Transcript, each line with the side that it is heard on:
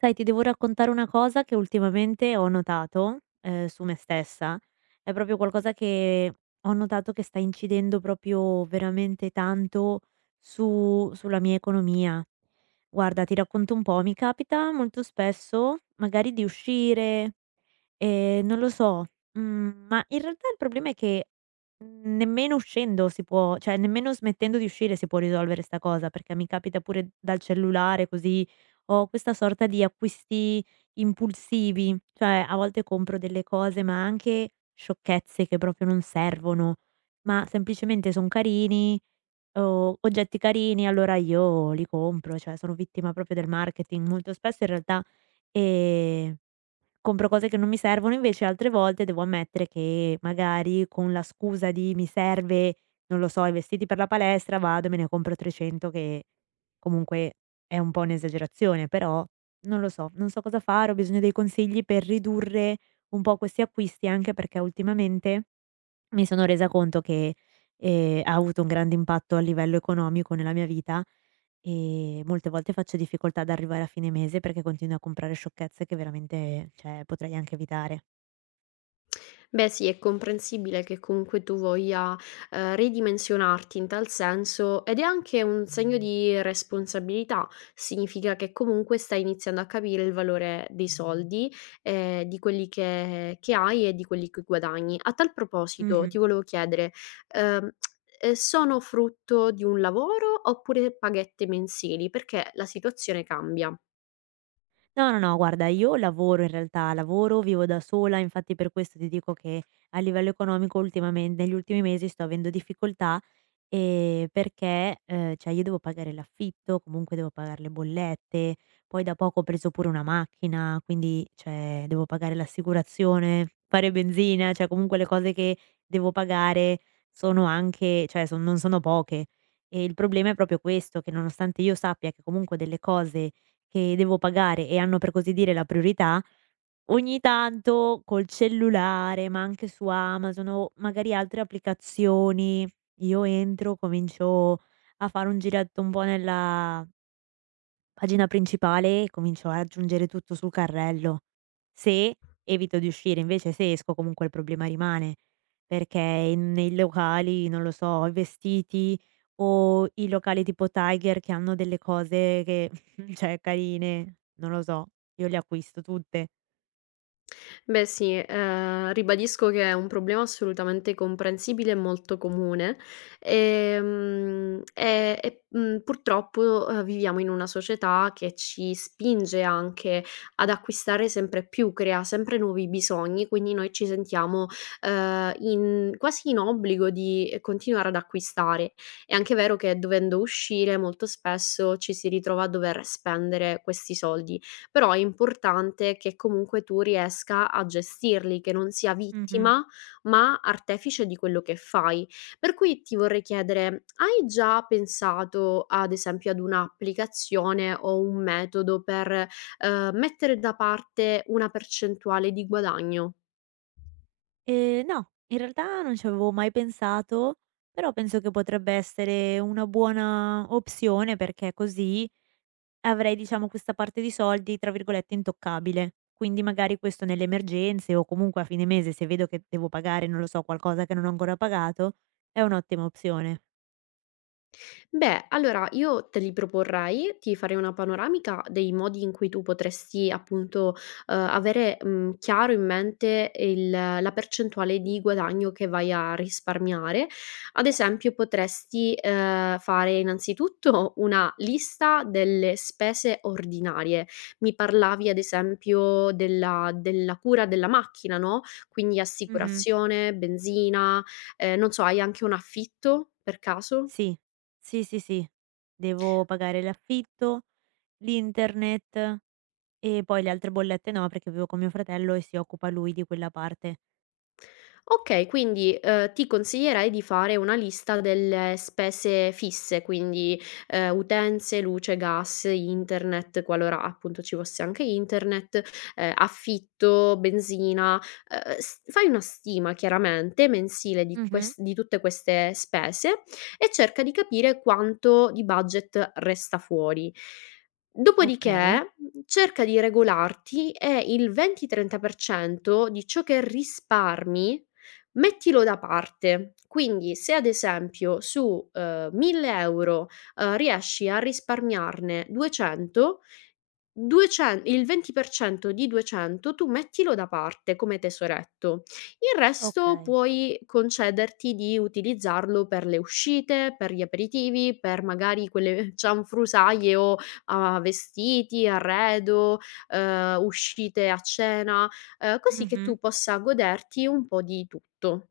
right: Sai, ti devo raccontare una cosa che ultimamente ho notato, su me stessa. È proprio qualcosa che ho notato che sta incidendo proprio veramente tanto su sulla mia economia. Guarda, ti racconto un po', mi capita molto spesso magari di uscire. Non lo so, ma in realtà il problema è che nemmeno uscendo si può, cioè nemmeno smettendo di uscire si può risolvere 'sta cosa, perché mi capita pure dal cellulare così, ho questa sorta di acquisti impulsivi. Cioè a volte compro delle cose, ma anche sciocchezze che proprio non servono, ma semplicemente son carini, o oggetti carini, allora io li compro. Cioè sono vittima proprio del marketing molto spesso in realtà. ehm Compro cose che non mi servono, invece altre volte devo ammettere che magari con la scusa di: "Mi serve, non lo so, i vestiti per la palestra", vado e me ne compro 300, che comunque è un po' un'esagerazione. Però non lo so, non so cosa fare, ho bisogno dei consigli per ridurre un po' questi acquisti, anche perché ultimamente mi sono resa conto che, ha avuto un grande impatto a livello economico nella mia vita, e molte volte faccio difficoltà ad arrivare a fine mese perché continuo a comprare sciocchezze che veramente, cioè, potrei anche evitare.
left: Beh sì, è comprensibile che comunque tu voglia, ridimensionarti in tal senso ed è anche un segno di responsabilità. Significa che comunque stai iniziando a capire il valore dei soldi, di quelli che hai e di quelli che guadagni. A tal proposito
right: Mh-mh.
left: ti volevo chiedere, ehm, sono frutto di un lavoro oppure paghette mensili? Perché la situazione cambia.
right: No, no, no, guarda, io lavoro in realtà, lavoro, vivo da sola, infatti per questo ti dico che a livello economico ultimamen negli ultimi mesi sto avendo difficoltà. Perché, cioè io devo pagare l'affitto, comunque devo pagar le bollette, poi da poco ho preso pure una macchina, quindi, cioè, devo pagare l'assicurazione, fare benzina, cioè comunque le cose che devo pagare sono anche, cioè son non sono poche. E il problema è proprio questo, che nonostante io sappia che comunque ho delle cose che devo pagare e hanno per così dire la priorità, ogni tanto col cellulare, ma anche su Amazon o magari altre applicazioni io entro, comincio a fare un giretto un po' nella pagina principale e comincio a aggiungere tutto sul carrello. Se evito di uscire, invece se esco comunque il problema rimane, perché nei locali, non lo so, i vestiti o i locali tipo Tiger che hanno delle cose che, cioè, carine, non lo so, io le acquisto tutte.
left: Beh sì, ribadisco che è un problema assolutamente comprensibile e molto comune, purtroppo, viviamo in una società che ci spinge anche ad acquistare sempre più, crea sempre nuovi bisogni, quindi noi ci sentiamo, in quasi in obbligo di continuare ad acquistare. È anche vero che dovendo uscire molto spesso ci si ritrova a dover spendere questi soldi, però è importante che comunque tu riesca a gestirli, che non sia
right: Mhm.
left: vittima, ma artefice di quello che fai. Per cui ti vorrei chiedere, hai già pensato ad esempio ad un'applicazione o un metodo per, mettere da parte una percentuale di guadagno?
right: No, in realtà non ci avevo mai pensato, però penso che potrebbe essere una buona opzione perché così avrei, diciamo, questa parte di soldi, tra virgolette, "intoccabile". Quindi magari questo nelle emergenze o comunque a fine mese se vedo che devo pagare, non lo so, qualcosa che non ho ancora pagato, è un'ottima opzione.
left: Beh, allora io te li proporrei, ti farei una panoramica dei modi in cui tu potresti appunto, avere, chiaro in mente il la percentuale di guadagno che vai a risparmiare. Ad esempio potresti, fare innanzitutto una lista delle spese ordinarie. Mi parlavi ad esempio della cura della macchina, no, quindi
right: Mh-mh.
left: assicurazione, benzina, non so, hai anche un affitto per caso?
right: Sì. Sì, sì, sì. Devo pagare l'affitto, l'internet e poi le altre bollette no, perché vivo con mio fratello e si occupa lui di quella parte.
left: Okay, quindi, ti consiglierei di fare una lista delle spese fisse, quindi, utenze, luce, gas, internet, qualora appunto ci fosse anche internet, affitto, benzina, s fai una stima chiaramente mensile
right: Mh-mh.
left: di tutte queste spese e cerca di capire quanto di budget resta fuori.
right: Okay,
left: Dopodiché, cerca di regolarti e il 20-30% di ciò che risparmi mettilo da parte, quindi se ad esempio su, 1000 €, riesci a risparmiarne 200, 200, il 20% di 200 tu mettilo da parte come tesoretto. Il resto
right: okay.
left: puoi concederti di utilizzarlo per le uscite, per gli aperitivi, per magari quelle cianfrusaglie o a vestiti, arredo, uscite a cena, così che
right: Mh-mh.
left: tu possa goderti un po' di tutto.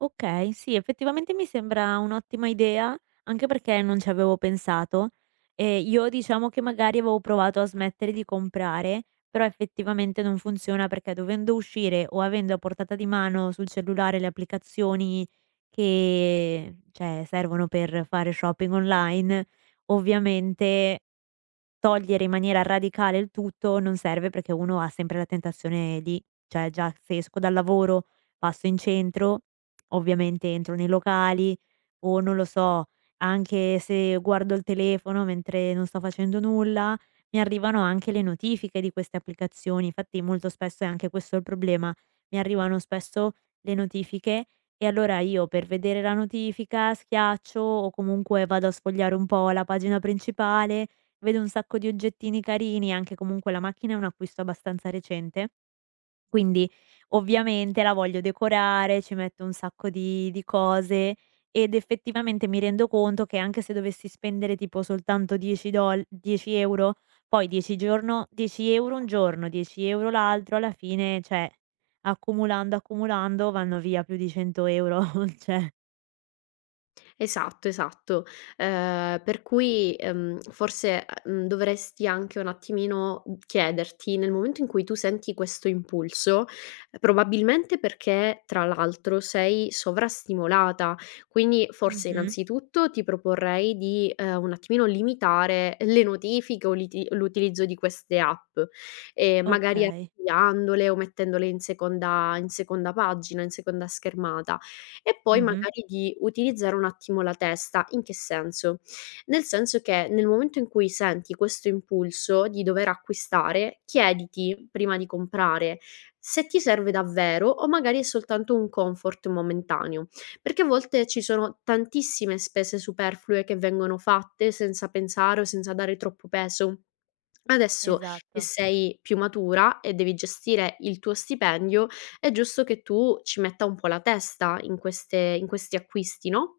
right: Okay, sì, effettivamente mi sembra un'ottima idea, anche perché non ci avevo pensato. Io diciamo che magari avevo provato a smettere di comprare, però effettivamente non funziona perché dovendo uscire o avendo a portata di mano sul cellulare le applicazioni che, cioè, servono per fare shopping online, ovviamente togliere in maniera radicale il tutto non serve perché uno ha sempre la tentazione lì. Cioè già se esco dal lavoro, passo in centro, ovviamente entro nei locali o non lo so, anche se guardo il telefono mentre non sto facendo nulla, mi arrivano anche le notifiche di queste applicazioni. Infatti molto spesso è anche questo il problema, mi arrivano spesso le notifiche e allora io per vedere la notifica schiaccio o comunque vado a sfogliare un po' la pagina principale. Vedo un sacco di oggettini carini, anche comunque la macchina è un acquisto abbastanza recente, quindi ovviamente la voglio decorare, ci metto un sacco di cose ed effettivamente mi rendo conto che anche se dovessi spendere tipo soltanto 10 €, poi 10 € un giorno, 10 € l'altro, alla fine, cioè, accumulando, accumulando vanno via più di 100 €, cioè.
left: Esatto, esatto. Per cui, forse, dovresti anche un attimino, chiederti, nel momento in cui tu senti questo impulso, probabilmente perché tra l'altro sei sovrastimolata, quindi forse
right: Mh-mh.
left: innanzitutto ti proporrei di, un attimino limitare le notifiche o l'utilizzo di queste app, e magari
right: Okay.
left: archiviandole o mettendole in seconda pagina, in seconda schermata. E poi
right: Mh-mh.
left: magari di utilizzare un attimo la testa. In che senso? Nel senso che nel momento in cui senti questo impulso di dover acquistare, chiediti prima di comprare se ti serve davvero o magari è soltanto un comfort momentaneo, perché a volte ci sono tantissime spese superflue che vengono fatte senza pensare o senza dare troppo peso. Adesso che
right: Esatto.
left: sei più matura e devi gestire il tuo stipendio, è giusto che tu ci metta un po' la testa in questi acquisti, no?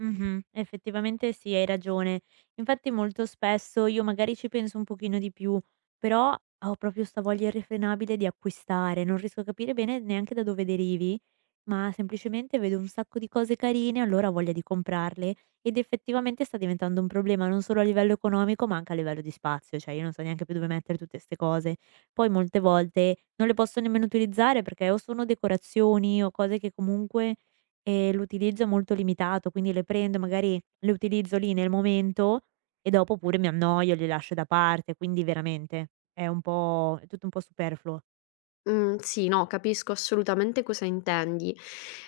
right: Mh-mh. Effettivamente sì, hai ragione. Infatti molto spesso io magari ci penso un pochino di più, però ho proprio 'sta voglia irrefrenabile di acquistare, non riesco a capire bene neanche da dove derivi, ma semplicemente vedo un sacco di cose carine, allora ho voglia di comprarle, ed effettivamente sta diventando un problema non solo a livello economico, ma anche a livello di spazio. Cioè io non so neanche più dove mettere tutte 'ste cose. Poi molte volte non le posso nemmeno utilizzare perché o sono decorazioni o cose che comunque l'utilizzo è molto limitato, quindi le prendo, magari le utilizzo lì nel momento e dopo pure mi annoio, le lascio da parte, quindi veramente è un po', è tutto un po' superfluo.
left: Mhmm, sì, no, capisco assolutamente cosa intendi.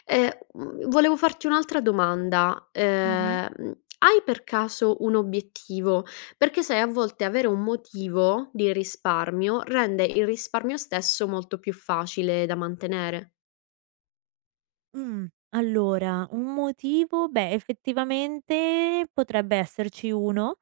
left: Volevo farti un'altra domanda.
right: Mh-mh.
left: Hai per caso un obiettivo? Perché sai a volte avere un motivo di risparmio rende il risparmio stesso molto più facile da mantenere.
right: Allora un motivo, beh, effettivamente potrebbe esserci uno.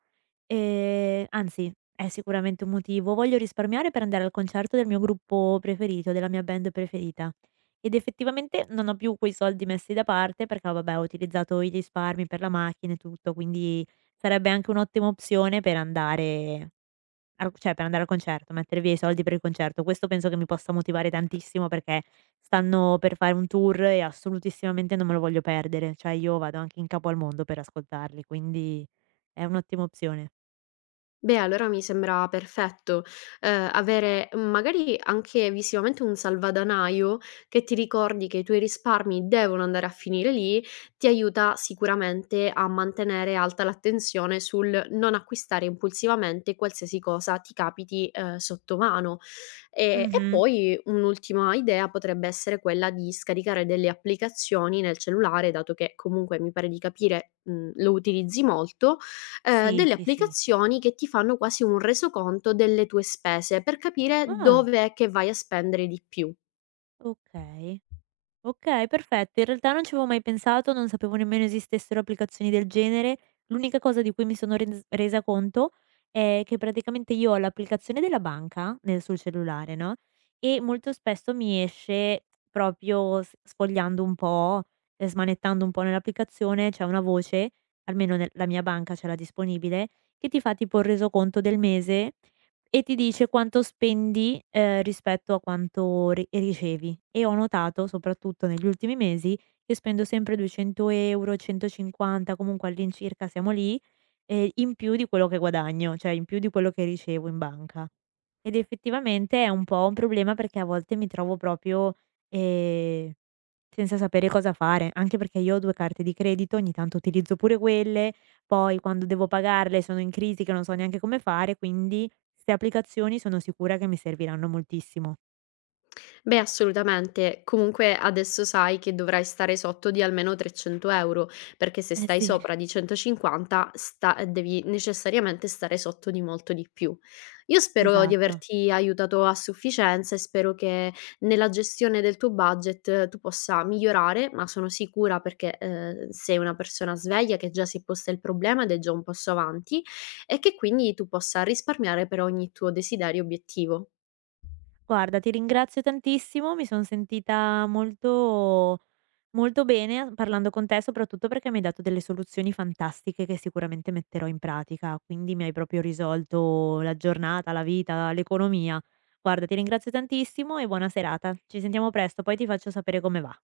right: Anzi, è sicuramente un motivo. Voglio risparmiare per andare al concerto del mio gruppo preferito, della mia band preferita. Ed effettivamente non ho più quei soldi messi da parte perché, oh, vabbè, ho utilizzato i risparmi per la macchina e tutto, quindi sarebbe anche un'ottima opzione per andare al cioè per andare al concerto, mettere via i soldi per il concerto. Questo penso che mi possa motivare tantissimo perché stanno per fare un tour e assolutissimamente non me lo voglio perdere. Cioè io vado anche in capo al mondo per ascoltarli, quindi è un'ottima opzione.
left: Beh, allora mi sembra perfetto, avere magari anche visivamente un salvadanaio che ti ricordi che i tuoi risparmi devono andare a finire lì, ti aiuta sicuramente a mantenere alta l'attenzione sul non acquistare impulsivamente qualsiasi cosa ti capiti, sotto mano. E
right: Mh-mh.
left: poi un'ultima idea potrebbe essere quella di scaricare delle applicazioni nel cellulare, dato che comunque mi pare di capire, lo utilizzi molto,
right: Sì,
left: delle
right: sì, sì.
left: applicazioni che ti fanno quasi un resoconto delle tue spese, per capire
right: Ah,
left: dov'è che vai a spendere di più.
right: okay. Okay, perfetto. In realtà non ci avevo mai pensato, non sapevo nemmeno esistessero applicazioni del genere. L'unica cosa di cui mi sono resa conto è che praticamente io ho l'applicazione della banca nel sul cellulare, no, e molto spesso mi esce proprio s sfogliando un po', smanettando un po' nell'applicazione, c'è una voce, almeno nel la mia banca ce l'ha disponibile, che ti fa tipo il resoconto del mese. E ti dice quanto spendi, rispetto a quanto ri ricevi. E ho notato, soprattutto negli ultimi mesi, che spendo sempre 200 €, 150, comunque all'incirca siamo lì, in più di quello che guadagno, cioè in più di quello che ricevo in banca. Ed effettivamente è un po' un problema perché a volte mi trovo proprio, ehm senza sapere cosa fare, anche perché io ho 2 carte di credito, ogni tanto utilizzo pure quelle, poi quando devo pagarle sono in crisi che non so neanche come fare, quindi 'ste applicazioni sono sicura che mi serviranno moltissimo.
left: Beh, assolutamente. Comunque adesso sai che dovrai stare sotto di almeno 300 €, perché se
right: Eh
left: stai
right: sì.
left: sopra di 150 sta devi necessariamente stare sotto di molto di più. Io spero di
right: Esatto.
left: averti aiutato a sufficienza e spero che nella gestione del tuo budget tu possa migliorare, ma sono sicura perché, sei una persona sveglia che già si è posta il problema ed è già un passo avanti e che quindi tu possa risparmiare per ogni tuo desiderio e obiettivo.
right: Guarda, ti ringrazio tantissimo, mi son sentita molto molto bene a parlando con te, soprattutto perché mi hai dato delle soluzioni fantastiche che sicuramente metterò in pratica, quindi mi hai proprio risolto la giornata, la vita, l'economia. Guarda, ti ringrazio tantissimo e buona serata. Ci sentiamo presto, poi ti faccio sapere come va.